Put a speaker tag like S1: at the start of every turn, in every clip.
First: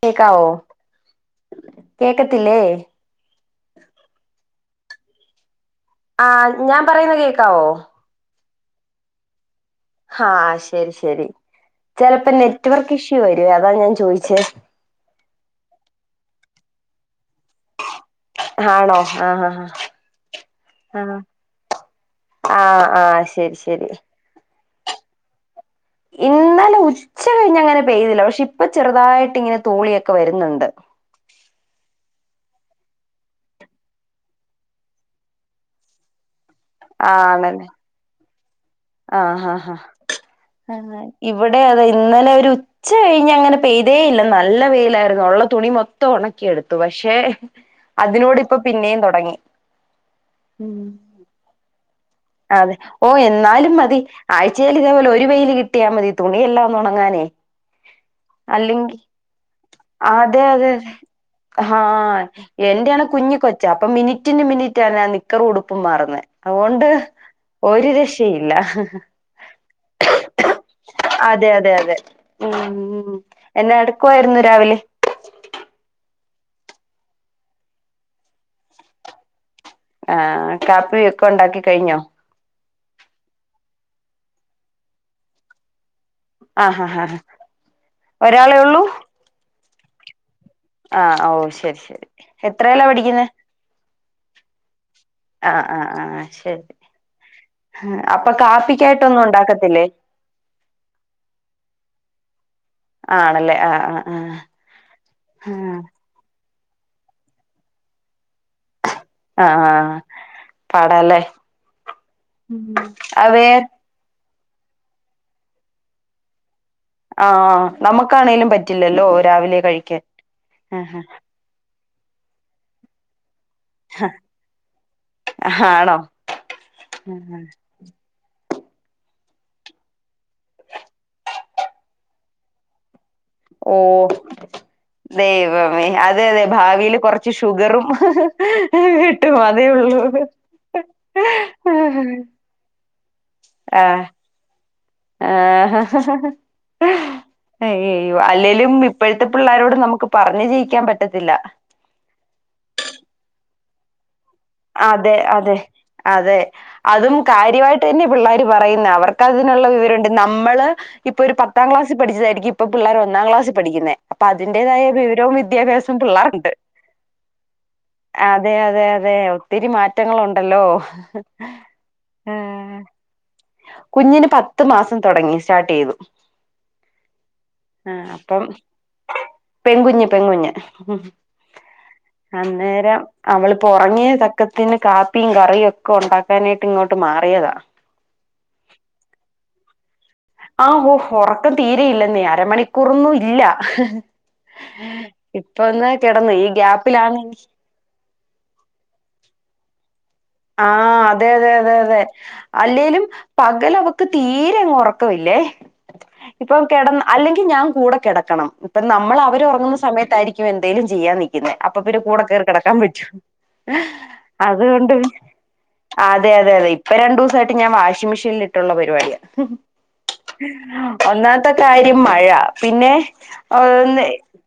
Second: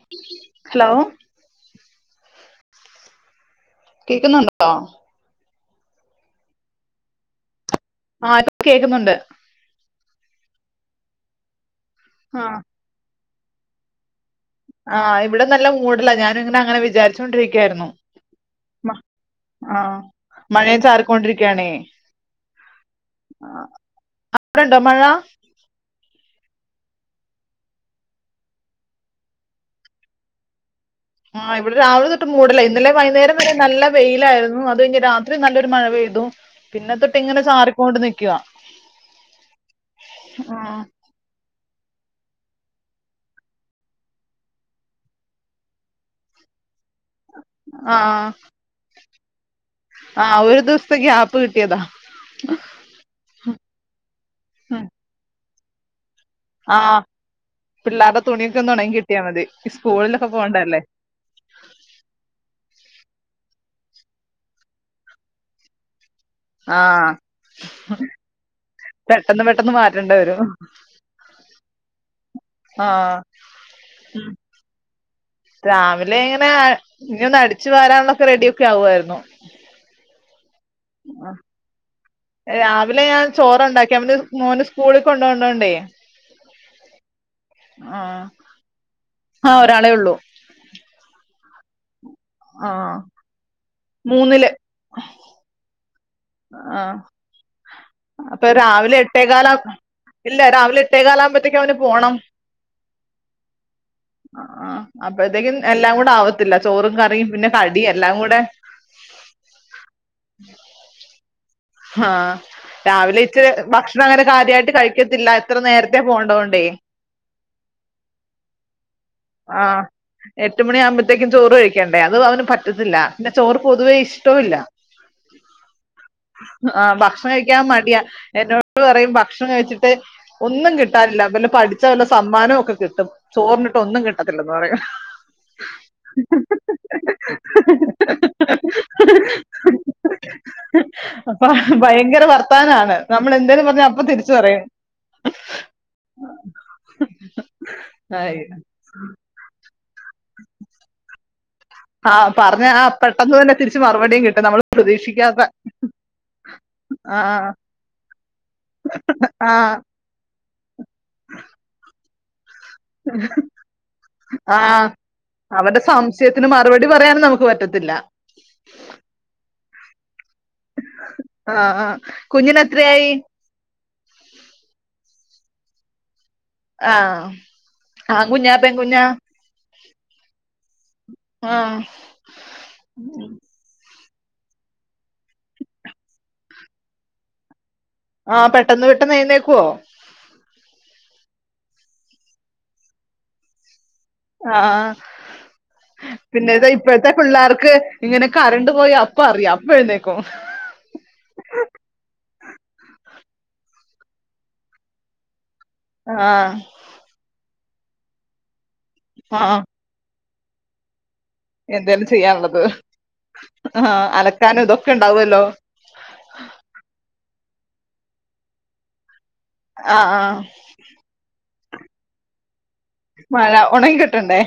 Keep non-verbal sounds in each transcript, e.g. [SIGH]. S1: കേക്കാവോ
S2: ഹലോ
S1: കേക്കത്തില്ലേ
S2: കേക്കുന്നുണ്ടോ
S1: ആഹ് ഞാൻ പറയുന്ന കേക്കാവോ
S2: ആ കേക്കുന്നുണ്ട്
S1: ആഹ് ശരി ശരി ചിലപ്പോ
S2: ആഹ്
S1: നെറ്റ്‌വർക്ക് ഇഷ്യൂ വരുവേ അതാണ് ഞാൻ ചോയിച്ചേ
S2: ആഹ് ഇവിടെ നല്ല മൂടല്ല ഞാനുങ്ങനെ അങ്ങനെ വിചാരിച്ച് കൊണ്ടിരിക്കായിരുന്നു മ
S1: ആണോ ആഹ്
S2: ആഹ് മഴ ചാറി ക്കൊണ്ടിരിക്കാണേ
S1: ആഹ ആഹ ശരി ശരി
S2: അവിടെണ്ടോ മഴ
S1: ഇന്നലെ ഉച്ച കഴിഞ്ഞ് അങ്ങനെ പെയ്തില്ല പക്ഷെ ഇപ്പ ചെറുതായിട്ട് ഇങ്ങനെ തൂളിയൊക്കെ വരുന്നുണ്ട്
S2: ആഹ് ഇവിടെ രാവിലെ തൊട്ട് മൂടലേ ഇന്നലെ വൈകുന്നേരം വന്ന നല്ല വെയിലായിരുന്നു അത്കഴിഞ്ഞ രാത്രി നല്ലൊരു മഴെ പയ്തു പിന്നെ തൊട്ട് ഇങ്ങനെ ചാറിക്കൊണ്ട് നിക്കുവ
S1: ആഹ ആഹ ആ
S2: ആഹ്
S1: ഇവിടെ അതെ അതെ ഇന്നലെ ഒരു ഉച്ച കഴിഞ്ഞ് അങ്ങനെ പെയ്തേ ഇല്ല നല്ല പെയിലായിരുന്നു ഉള്ള തുണി മൊത്തം ഉണക്കിയെടുത്തു പക്ഷെ അതിനോട്പ്പൊ പിന്നെയും തുടങ്ങി
S2: ആഹ ഒരു ദിവസത്തേക്ക് ഗ്യപ്പ് കിട്ടിയതാ
S1: അതെ ഓ എന്നാലും മതി ആഴ്ചൽ ഇതേപോലെ ഒരു വെയില് കിട്ടിയാൽ മതി തുണിയെല്ലാംന്ന്
S2: ആഹ്
S1: ഉണങ്ങാനേ
S2: പിള്ളേരുടെ തുണിയൊക്കെ ഒന്ന് ഉണങ്ങി
S1: അല്ലെങ്കി
S2: കിട്ടിയാ മതി ഈ സ്കൂളിലൊക്കെ പോകണ്ടല്ലേ
S1: ആഹ എന്റെയാണ് കുഞ്ഞിക്ക കൊച്ച അപ്പൊ മിനിറ്റിന് മിനിറ്റാണ് ആ നിക്കറ ഉടുപ്പ് മാറുന്നത് അതുകൊണ്ട്
S2: ആഹ്
S1: ഒരു രക്ഷയുംല്ല
S2: പെട്ടെന്ന് പെട്ടെന്ന് മാറ്റേണ്ടി വരും
S1: അതെ അതെ അതെ ഉ
S2: ആഹ്
S1: എന്നെ എ ടുക്കുായിരുന്നു രാവിലെ
S2: രാവിലെ എങ്ങനെ ഇ ഒന്ന് അടിച്ചു വരാനുള്ളൊക്കെ റെഡിയ ഒക്കെ ആവുായിരുന്നു
S1: ആഹ കാപ്പി ഒക്കെ ഉണ്ടാക്കി കഴിഞ്ഞോ
S2: രാവിലെ ഞാൻ ചോറ് ഉണ്ടാക്കി അവന് മോന് സ്കൂളിൽ കൊണ്ട പോണ്ടോണ്ടേ
S1: ആഹ ഹാ ആാ
S2: ആ
S1: ഒരാളേ ഉള്ളൂ
S2: ഒരാളെ ഉള്ളൂ
S1: ആഹ ഓ ശരി ശരി എത്രയല്ല പഠിക്കുന്ന
S2: മൂന്നില്
S1: ആഹ് ആഹ് ആഹ്
S2: ആഹ അപ്പൊ രാവിലെ
S1: കാപ്പിക്കായിട്ടൊന്നും
S2: എട്ടേകാലം
S1: ഉണ്ടാക്കത്തില്ലേ
S2: ഇല്ല രാവിലെ എട്ടേകാല ആകുമ്പോത്തേക്ക അവന് പോണം
S1: ആണല്ലേ ആഹ് ആഹ്
S2: ആ ആ അപ്പഴത്തേക്കും
S1: ആഹ്
S2: എല്ലാം കൂടെ ആവ ചോറും കറിയും പിന്നെ കടിയും എല്ലാം കൂടെ
S1: ആഹ പാടല്ലേ
S2: ആഹ രാവിലെ ഇച്ചി ഭക്ഷണംങ്ങനെ കാര്യായിട്ട് കഴിക്കത്തില്ല എത്ര നേരത്തെ പോകണ്ടത തോണ്ടേ
S1: ആഹ നമ്മുക്കാണേങ്കലും പറ്റില്ലല്ലോ രാവിലെ
S2: ആഹ്
S1: കഴിക്കാൻ
S2: എട്ട്
S1: ആ ഹ
S2: മണിയാകുമ്പോഴത്തേക്കും ചോറ് കഴിക്കണ്ടേ അത് അവന് പറ്റത്തില്ല പിന്നെ ചോർ പൊതുവേ ഇഷ്ടവല്ല
S1: ആണോ
S2: ആ് ഭക്ഷണം കഴിക്കാൻ മടിയാ എന്നോ യും ഭക്ഷണം കഴിച്ചിട്ട് ഒന്നും കിട്ടാറില്ലല്ല പഠിച്ചാ വല്ല സമ്മാനവും ഒക്കെ കിട്ടും
S1: ഓ
S2: ചോറിന്നിട്ട ഒന്നും കിട്ടത്തില്ലന്ന് പറയാ
S1: ദൈവമേ അതെ അതെ ഭാവിൽ കുറച്ച് ഷുഗറും കിട്ടും അതേ ഉള്ളൂ അത
S2: അപ്പ ഭയങ്കര വർത്താനമാണ് നമ്മൾ എന്തെന്ന് പറഞ്ഞൽ അപ്പൊ തിരിച്ചു പറയും
S1: ആഹ അ്യ്യോ അല്ലേലും ഇപ്പോഴത്തെ പിള്ളാരോട് നമുക്ക് പറഞ്ഞഞ് ജീയിക്കാൻ പറ്റത്തില്ല
S2: ആഹ പറഞ്ഞ ആ പെട്ടെന്ന് തന്നെ തിരിച്ച് മറുപടിയും കിട്ടും നമ്മൾ
S1: അതെ
S2: പ്രതീക്ഷിക്കാത്ത
S1: അതെ അതെ അതും
S2: ആഹ്
S1: കാര്യമായിട്ട് തന്നെ പിള്ളാര് പറയുന്ന അവർക്ക്തി
S2: ആഹ്
S1: വണ്ട് നമ്മള് ഇപ്പൊ ഒരു പത്താം ക്ലാസ്സ് പഠിച്ചതായിരിക്ക
S2: ആ
S1: അതിന്റേതായ വിവരവും
S2: അവടെ
S1: വിദ്യാഭ്യാസവും
S2: സംശയത്തിന്
S1: പിള്ളേർക്കുണ്ട്.
S2: മറുപടി പറയാനും നമുക്ക് പറ്റ പറ്റത്തില്ല
S1: അതെ അതെ അതെ ഒത്തിരി മാറ്റങ്ങളുണ്ട് ഹലോ
S2: ആ ആ
S1: ഉ
S2: കുഞ്ഞിന് എത്രയായി
S1: കുഞ്ഞിന് പത്ത് മാസം തുടങ്ങി സ്റ്റാർട്ട് ചെയ്തു
S2: ആഹ ആ കുുഞ്ഞ പെ കുുഞ്ഞ
S1: പെകുഞ്ഞ് പെകുഞ്
S2: ആ
S1: അന്നേരം അവള് പറങ്ങി പക്കത്തിന് കാപ്പിയും കറിയും ഒക്കെ ഉണ്ടാക്കാനായിട്ട് ഇങ്ങോട്ട് മാറിയതാ
S2: ആഹ പെട്ടന്ന് പെട്ടെന്ന് നഴുന്നേക്കുവോ
S1: ആ ഓ ഉറക്കം തീരെയില്ല നീ അരമണിക്കൂറൊന്നും ഇല്ല
S2: ആഹ
S1: ഇപ്പൊ ഒന്ന് കിടന്നു ഈ
S2: പിന്നെതാ ഇപ്പോഴത്തെ
S1: ഗ്യാപ്പിലാണ്
S2: പിള്ളേർക്ക് ഇങ്ങനെ കറണ്ട് പോയി അപ്പ അറിയാം അപ്പ എഴുന്നേക്കും
S1: ആഹ അതെ അതെ അതെ അതെ അല്ലേലും പകലവക്ക് തീരെ അങ്ങ് ഉറക്കമില്ലേ
S2: ആ
S1: ഇപ്പൊ കട അല്ലെങ്കിൽ ഞാൻ കൂടെ കിടക്കണം ഇപ്പ നമ്മൾ അവർ
S2: ആ
S1: ഉറങ്ങുന്ന സമയത്തായിരിക്കും എന്തെേലും ചെയ്യാൻ നിക്കുന്നേ അപ്പൊ പിന്നെ
S2: എന്തേലും
S1: കൂടെ കേയറി
S2: ചെയ്യാനുള്ളത്
S1: കിടക്കാൻ പറ്റൂ
S2: ആ അലക്കാനും ഇതൊക്കെ
S1: അതുകൊണ്ട്
S2: ഉണ്ടാവുമല്ലോ
S1: അതെ അതെതെ ഇപ്പ രു ദിവസമായിട്ട് ഞാൻ വാഷിംഗ് മെഷീനിൽ ഇട്ടുള്ള പരിപാടിയാണ്
S2: ആ ആ
S1: ഒന്നാമത്തെ കാര്യം മഴ പിന്നെ
S2: മഴ ഉണങ്ങി കിട്ടണ്ടേ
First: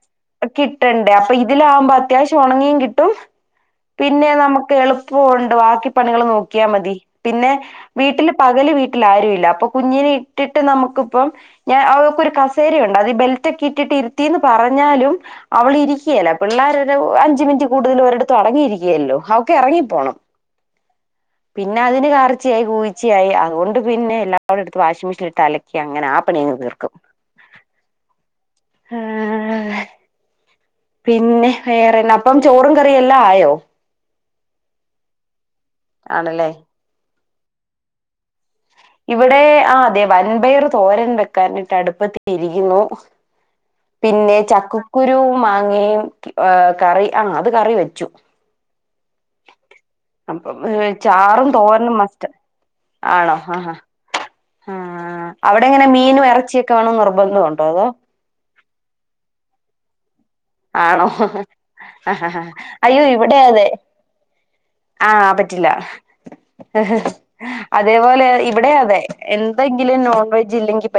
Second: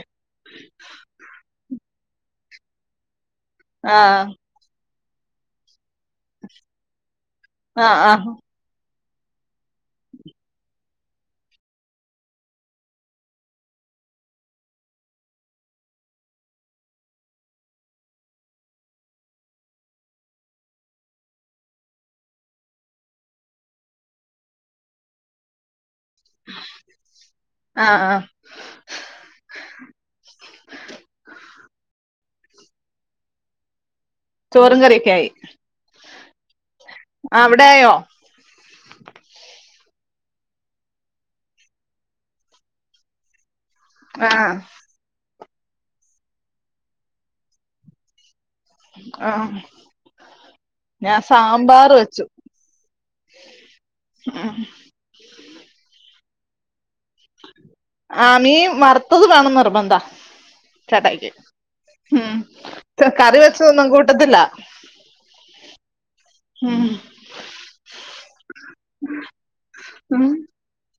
S1: കിട്ടണ്ടേ അപ്പൊ ഇത് ഇതിലാകുമ്പോ അത്യാവശ്യം ഉണങ്ങിയും കിട്ടും
S2: ആ
S1: പിന്നെ നമുക്ക് എളുപ്പ ഉണ്ട് ാക്കിപ്പണികൾ നോക്കിയാൽ മതി പിന്നെ
S2: ആ ആ
S1: വീട്ടിൽ പകല് വ ആല്ല അപ്പൊ കുഞ്ഞിനെ ഇട്ടിട്ട് നമുക്കിപ്പം ഞാൻക്ക ഒരു കസേരയ ഉണ്ട് അത് ബെൽറ്റ ഒക്കെ ഇട്ടിട്ട് ന്ന് പറഞ്ഞാലും അവള ഇരിക്കുകയല്ല പിള്ളേർ അഞ്ച മിനിറ്റ് കൂടുതൽ ഒരിത്തത്ത് അടങ്ങിയിരിക്ക ല്ലോ അവക്കെ ഇറങ്ങിപ്പോണം പിന്നെ അതിന് കറർച്ച ആായി കുൂച്ചയായി അതുകൊണ്ട് പിന്നെ എല്ലാടെുംടുത്ത് വാഷിംഗ് മെഷീൻ ഇട്ട് അലക്കിയാണ് അങ്ങനെ ആപ്പണി തീർക്കും
S2: ആ ആ [UNINTELLIGIBLE]
S1: പിന്നെ വേറെന്ന അപ്പം ചോറും കറിയ എല്ലാം ആയോ
S2: ചോറും കറിയൊക്കെ ആായി
S1: ആണല്ലേ
S2: ആ അവിടെ ആയോ
S1: ഇവിടെ ആ അതെ വൻപയർ തോരൻ വെക്കാനിട്ട് അടുപ്പത്തിരിക്കുന്നു
S2: ആ
S1: പിന്നെ ചക്കക്കുരു മാങ്ങയും കറി ആ അത് കറി വെച്ചു
S2: ആഹ
S1: അപ്പം ചാറും തോരനും
S2: വെച്ചു
S1: മസ്റ്റ് ആണോ ആഹ
S2: ഉം.
S1: ആ അവിടെ എങ്ങനെ മീനും ഇറച്ചിയൊക്കെ വേണ നിർബന്ധംുണ്ടോ അതോ
S2: മറത്തത് വേണം നിർബന്ധ
S1: ആണോ
S2: ചേട്ടായിക്ക്
S1: ആ
S2: ഉം
S1: അയ്യോ ഇവിടെ
S2: കറി
S1: അതെ
S2: വെച്ചതൊന്നും കൂട്ടത്തില്ല
S1: ആഹ് പറ്റില്ല
S2: ഉം
S1: അതേപോലെ ഇവിടെ അതെ എന്തെങ്കിലും നോൺവെജ് ഇല്ലെങ്കിൽ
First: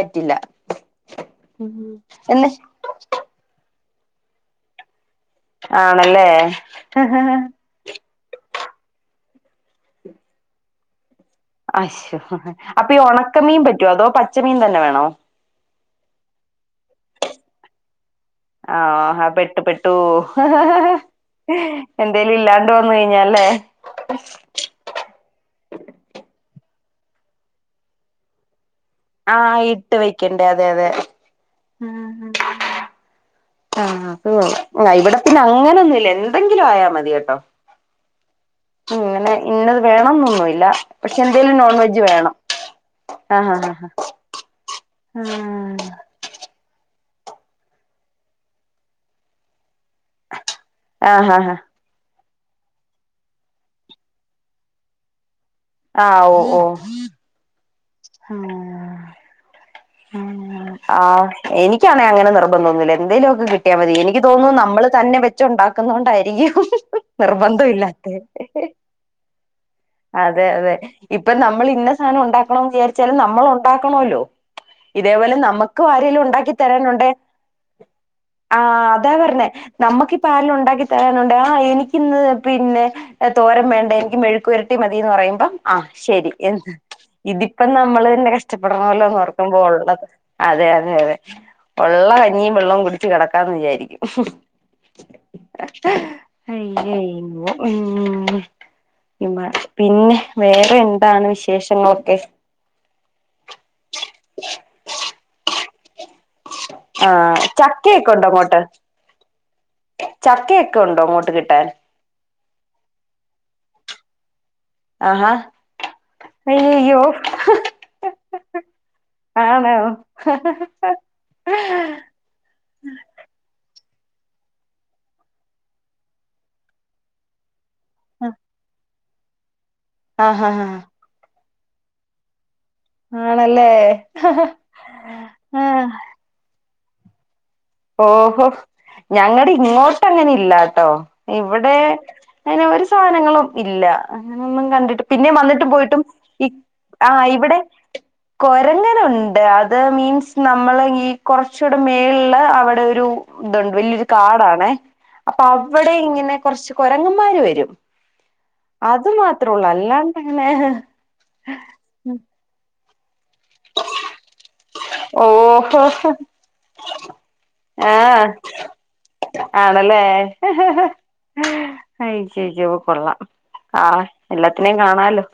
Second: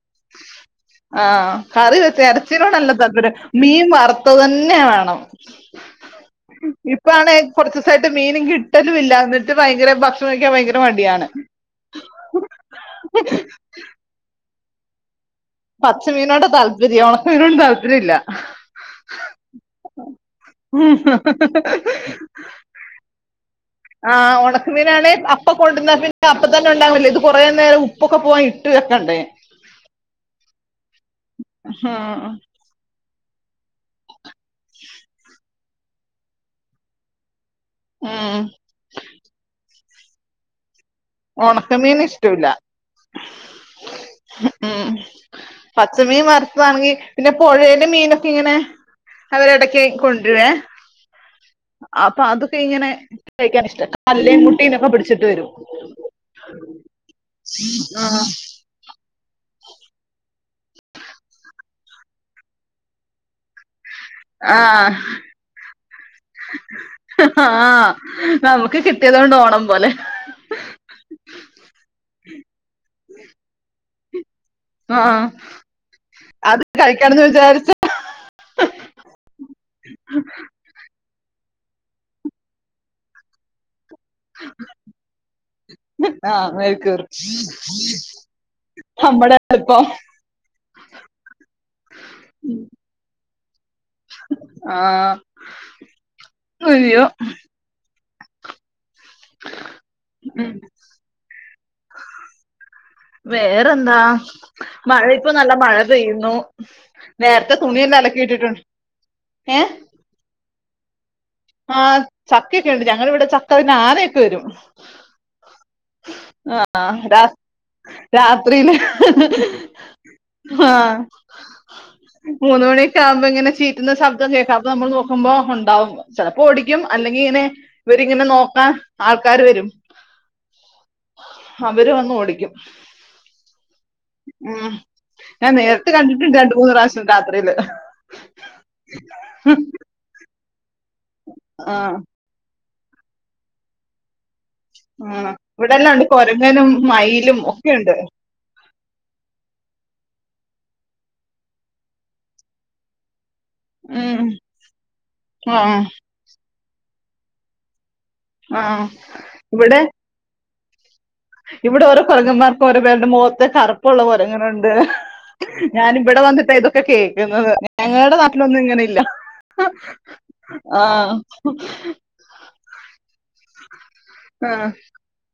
S2: ആഹ കറി വെച്ച്
S1: എന്ന്
S2: ഇറച്ചയിലോണല്ല താപര്യം മീൻ വർ പൊത്ത തന്നെ വേണം
S1: ആണല്ലേ
S2: ഇപ്പ കുറച്ച ദിവസമായിട്ട് മീനും കി ഇലുംില്ല എന്നിട്ട് ഭയങ്കര ഭക്ഷണം വഴിക്കാൻ ഭയങ്കര മടിയാണ്
S1: അ അപ്പൊ ഈ ഉണക്കമീൻ പറ്റോ അതോ പച്ച മീൻ തന്നെ വേണോ
S2: പച്ചമീനോട് താല്പര്യം ഉണക്കമീനോും താല്പര്യം ഇില്ല
S1: ആഹ ആ പെട്ടു പെട്ടു എന്തേലും ഇല്ലാണ്ട് വന്ന കഴിഞ്ഞാല് അല്ലേ
S2: ആ് ഉണക്കുമീനാണ് അപ്പൊ കൊണ്ടിന്ന പിന്നെ അപ്പ തന്നെ ഉണ്ടാാവില്ല ഇത് കുറേ നേരം ഉപ്പൊക്കെ പോവാൻ വെക്കണ്ടേ
S1: ആഹ ഇട്ട് വെക്കണ്ടേ അതെ അതെ
S2: ആഹ
S1: ആഹ അ ഇവിടെ പിന്നെ അങ്ങനൊന്നുംല്ല എന്തെങ്കിലും ആയാ മതി കേട്ടോ
S2: ഉം
S1: ഇങ്ങനെ ഇന്നത് വേണംന്നൊന്നുംല്ല
S2: ഉണക്കമീൻ ഇഷ്ടമില്ല
S1: ആഹ് ആഹ്
S2: ഉം
S1: ആഹ്
S2: പച്ചമീ മർത്തമാണക പിന്നെ പുഴന്റെ മീനൊക്കെ ഇങ്ങനെ അവരിടക്ക് ക്കണ്ടരെ
S1: ആഹ് ആഹ് ആഹ്
S2: അപ്പൊ അത് ഇങ്ങനെ കഴിക്കാൻ ഇഷ്ട അല്ലേയും കുട്ടീനോക്കെ പിടിച്ചിട്ട് വരും
S1: ആ ഓ ഓ
S2: ആഹ
S1: ആ് എനിക്കാ അങ്ങനെ നിർബന്ധ തോന്നുന്നില്ല എന്തേലുമ ഒക്കെ കിട്ടിയാൽ മതിനി എനിക്ക് തോന്നുന്നു നമ്മള്
S2: ആഹ്
S1: തന്നെ വെച്ച ഉണ്ടാക്കുന്നോണ്ടായിരിക്കും നിർബന്ധം ഇല്ലാത്ത
S2: കിട്ടത്ണ്ടോ
S1: അതെ അതെ ഇപ്പൊ നമ്മൾ ഇന്ന സാധനം ഉണ്ടാക്കണം വിചാരിച്ചാലും നമ്മൾ ഉണ്ടാക്ക ണല്ലോ
S2: ആഹ്
S1: ഇതേപോലെ നമുക്കും ആരെലും ഉണ്ടാക്കി
S2: അത്
S1: തരാനുണ്ട
S2: കഴിക്കണന്ന് വിചാരിച്ച
S1: ആഹ അതാ പറഞ്ഞേ നമ്മുക്കിപ്പ ആരിലും ഉണ്ടാക്കി തരാനുണ്ട് ആ എനിക്കിന്ന് പിന്നെ തോരം വേണ്ട മെഴുക്കു ഇരട്ടി മതിന്ന് പറയുമ്പം ആ ശരി
S2: ആഹ്
S1: എന്താ
S2: മേൽക്കേറും
S1: ഇതിപ്പം നമ്മള് തന്നെ കഷ്ടപ്പെടണമല്ലോന്ന്റക്കും
S2: നമ്മടെ എളുപ്പം
S1: അതെ അതെ അതെ ഉള്ള കഞ്ഞിയും വെള്ളം കുടിച്ച് കിടക്കാന്ന് വിചാരിക്കും
S2: ആഹ്
S1: ഹൈ
S2: അയ്യോ
S1: ഉ പിന്നെ
S2: ഉം
S1: വേറെ എന്താണ് വിശേഷങ്ങളൊക്കെ
S2: വേറെന്താ മഴ ഇപ്പോ നല്ല മഴ പെയ്യുന്നു
S1: ആഹ്
S2: നേരത്തെ തുണി എല്ലാം
S1: ചക്കയൊക്കെ
S2: അലക്കെ
S1: ഉണ്ടോ
S2: ഇട്ടിട്ടുണ്ട്
S1: അങ്ങോട്ട്
S2: ഏ
S1: ണ്ടോ
S2: ആ. ചക്കൊക്കെ ഉണ്ട് ഞങ്ങിവിടെ ചക്ക അതി ആനയൊക്കെ വരും
S1: ആഹാ അയ്യോ
S2: രാ രാത്രിയില് ആഹ മൂന്ന് മണിയൊക്കെ ആവുമ്പോ ഇങ്ങനെ ചീ പറ്റുന്ന ശബ്ദം കേൾക്കാത്ത നമ്മൾ നോക്കുമ്പോ ഉണ്ടാവും ചിലപ്പോ ഓടിക്കും അല്ലെങ്കി ഇങ്ങനെ ഇവരിങ്ങനെ നോക്കാൻ ആൾക്കാാര് വരും
S1: ആഹ് ആഹ് ആഹ
S2: അവര് വന്ന് ഓടിക്കും
S1: ആണല്ലേ
S2: ഉ ഞാൻ
S1: ആ
S2: നേരട്ട് കണ്ടിട്ടുണ്ട് രണ്ട് മൂന്ന് പ്രാവശ്യം രാത്രിയില്
S1: ഓഹോ ഞങ്ങളുടെ ഇങ്ങോട്ട് അങ്ങനെ ഇല്ലാത കേട്ടോ ഇവിടെ
S2: ആഹ്
S1: അനെ ഒരു സാധനങ്ങളും ഇല്ല അങ്ങൊന്നും കണ്ടിട്ട് പിന്നെ
S2: ആഹ്
S1: വന്നിട്ടും
S2: ഇവിടെല്ലാം
S1: പോയിട്ടും
S2: ഉണ്ട് കൊരങ്ങനും
S1: ആ
S2: മയിലും
S1: ഇവിടെ
S2: ഒക്കെയുണ്ട്
S1: കൊരങ്ങനുണ്ട് അത് മീൻസ് നമ്മളള് ഈ കുറച്ചൂടെ മേുള്ള അവിടെ ഒരു ഇതുണ്ട് വലിയൊരു
S2: ഉം
S1: കാടാണെ അപ്പൊ
S2: ആഹ്
S1: അവിടെ ഇങ്ങനെ കുറച്ച് കുരങ്ങന്മാര് വരും
S2: ആഹ്
S1: അത് മാത്രേ ഉള്ളൂ
S2: ഇവിടെ
S1: അല്ലാണ്ടങ്ങനെ
S2: ഇവിടെ ഓരോ കുരങ്ങന്മാർക്കും ഓരോ പേരുടെ മുഖത്ത കറുപ്പുള്ള കുരങ്ങനുണ്ട്
S1: ഓഹോ
S2: ഞാന ഇവിടെ വന്നിട്ട് ഇതൊക്കെ കേക്കുന്നത് ഞങ്ങളുടെ
S1: ആഹ്
S2: നാട്ടിലൊന്നും ഇങ്ങനെല്ല
S1: ആണല്ലേ അ ചേ ചോപ്പ കൊള്ളാം ആഹ
S2: ആഹ്
S1: എല്ലാത്തിനേും കാണാലോ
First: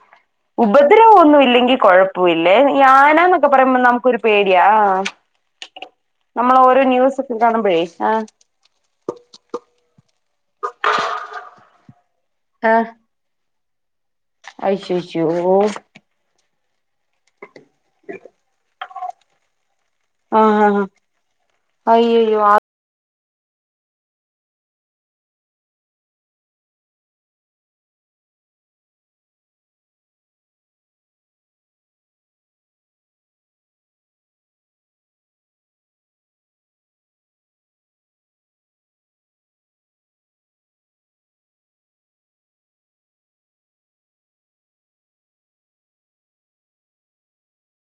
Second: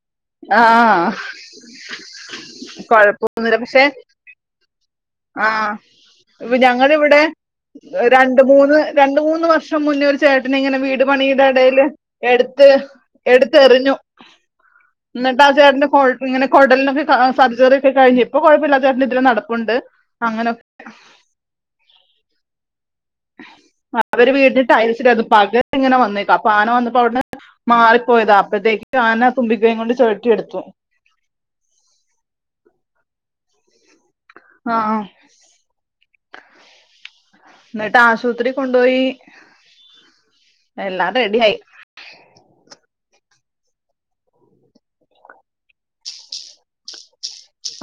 S2: ആഹ്
S1: ഉപദ്രവ ഒന്നും ഇല്ലെങ്കി കൊഴപ്പ ഇല്ലേ ആാനന്നൊക്ക പറയുമ്പ നമുക്കോ രു പേടിയാ ആഹ്
S2: ആഹ
S1: നമ്മൾ
S2: ഇ
S1: ഓരോ
S2: ഞങ്ങള ഇവിടെ
S1: ന്യൂസൊക്കെ കാണുമ്പഴേ ആഹ്
S2: രണ്ട് മൂന്ന് രണ്ട മൂന്ന് വർഷം മുന്ന ചേട്ടന് ഇങ്ങനെ വീട് പണിയുടെ ഇടൽ എടുത്ത്
S1: ആഹ്
S2: എടുത്തെറിഞ്ഞു
S1: അയ്ശയ്യോ
S2: എന്നിട്ട് ആ ചേട്ടന്റെ ന്റെ ഇങ്ങനെ കുടലിനൊക്കെ സർജറിിയ ഒക്കെ കഴിഞ്ഞഞ്പ്പപ്പോഴപ്പമില്ലാത്തവരുടെ ഇതിൽ നടപ്പുണ്ട്
S1: ആ
S2: അങ്ങനെ
S1: ആ അയ്യയ്യോ അ
S2: അവര് വീടിന്റെ ടൈൽസിടുക പകരം ഇങ്ങനെ വന്നേക്കാം അപ്പൊ ആന വന്നപ്പോ അവിടുന്ന് മാറിപ്പോയതാ അപ്പഴത്തേക്ക് ആന തുമ്പിക്കയും കൊണ്ട് ചുഴട്ടിയെടുത്തു. ആഹ് ആഹ് ന്നട്ട് ആശുപത്രി കൊണ്ടോയി എല്ലാം റെഡിയായി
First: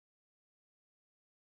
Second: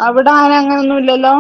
S2: അവിടെ ആന അങ്ങനെന്നും ഇല്ലല്ലോ?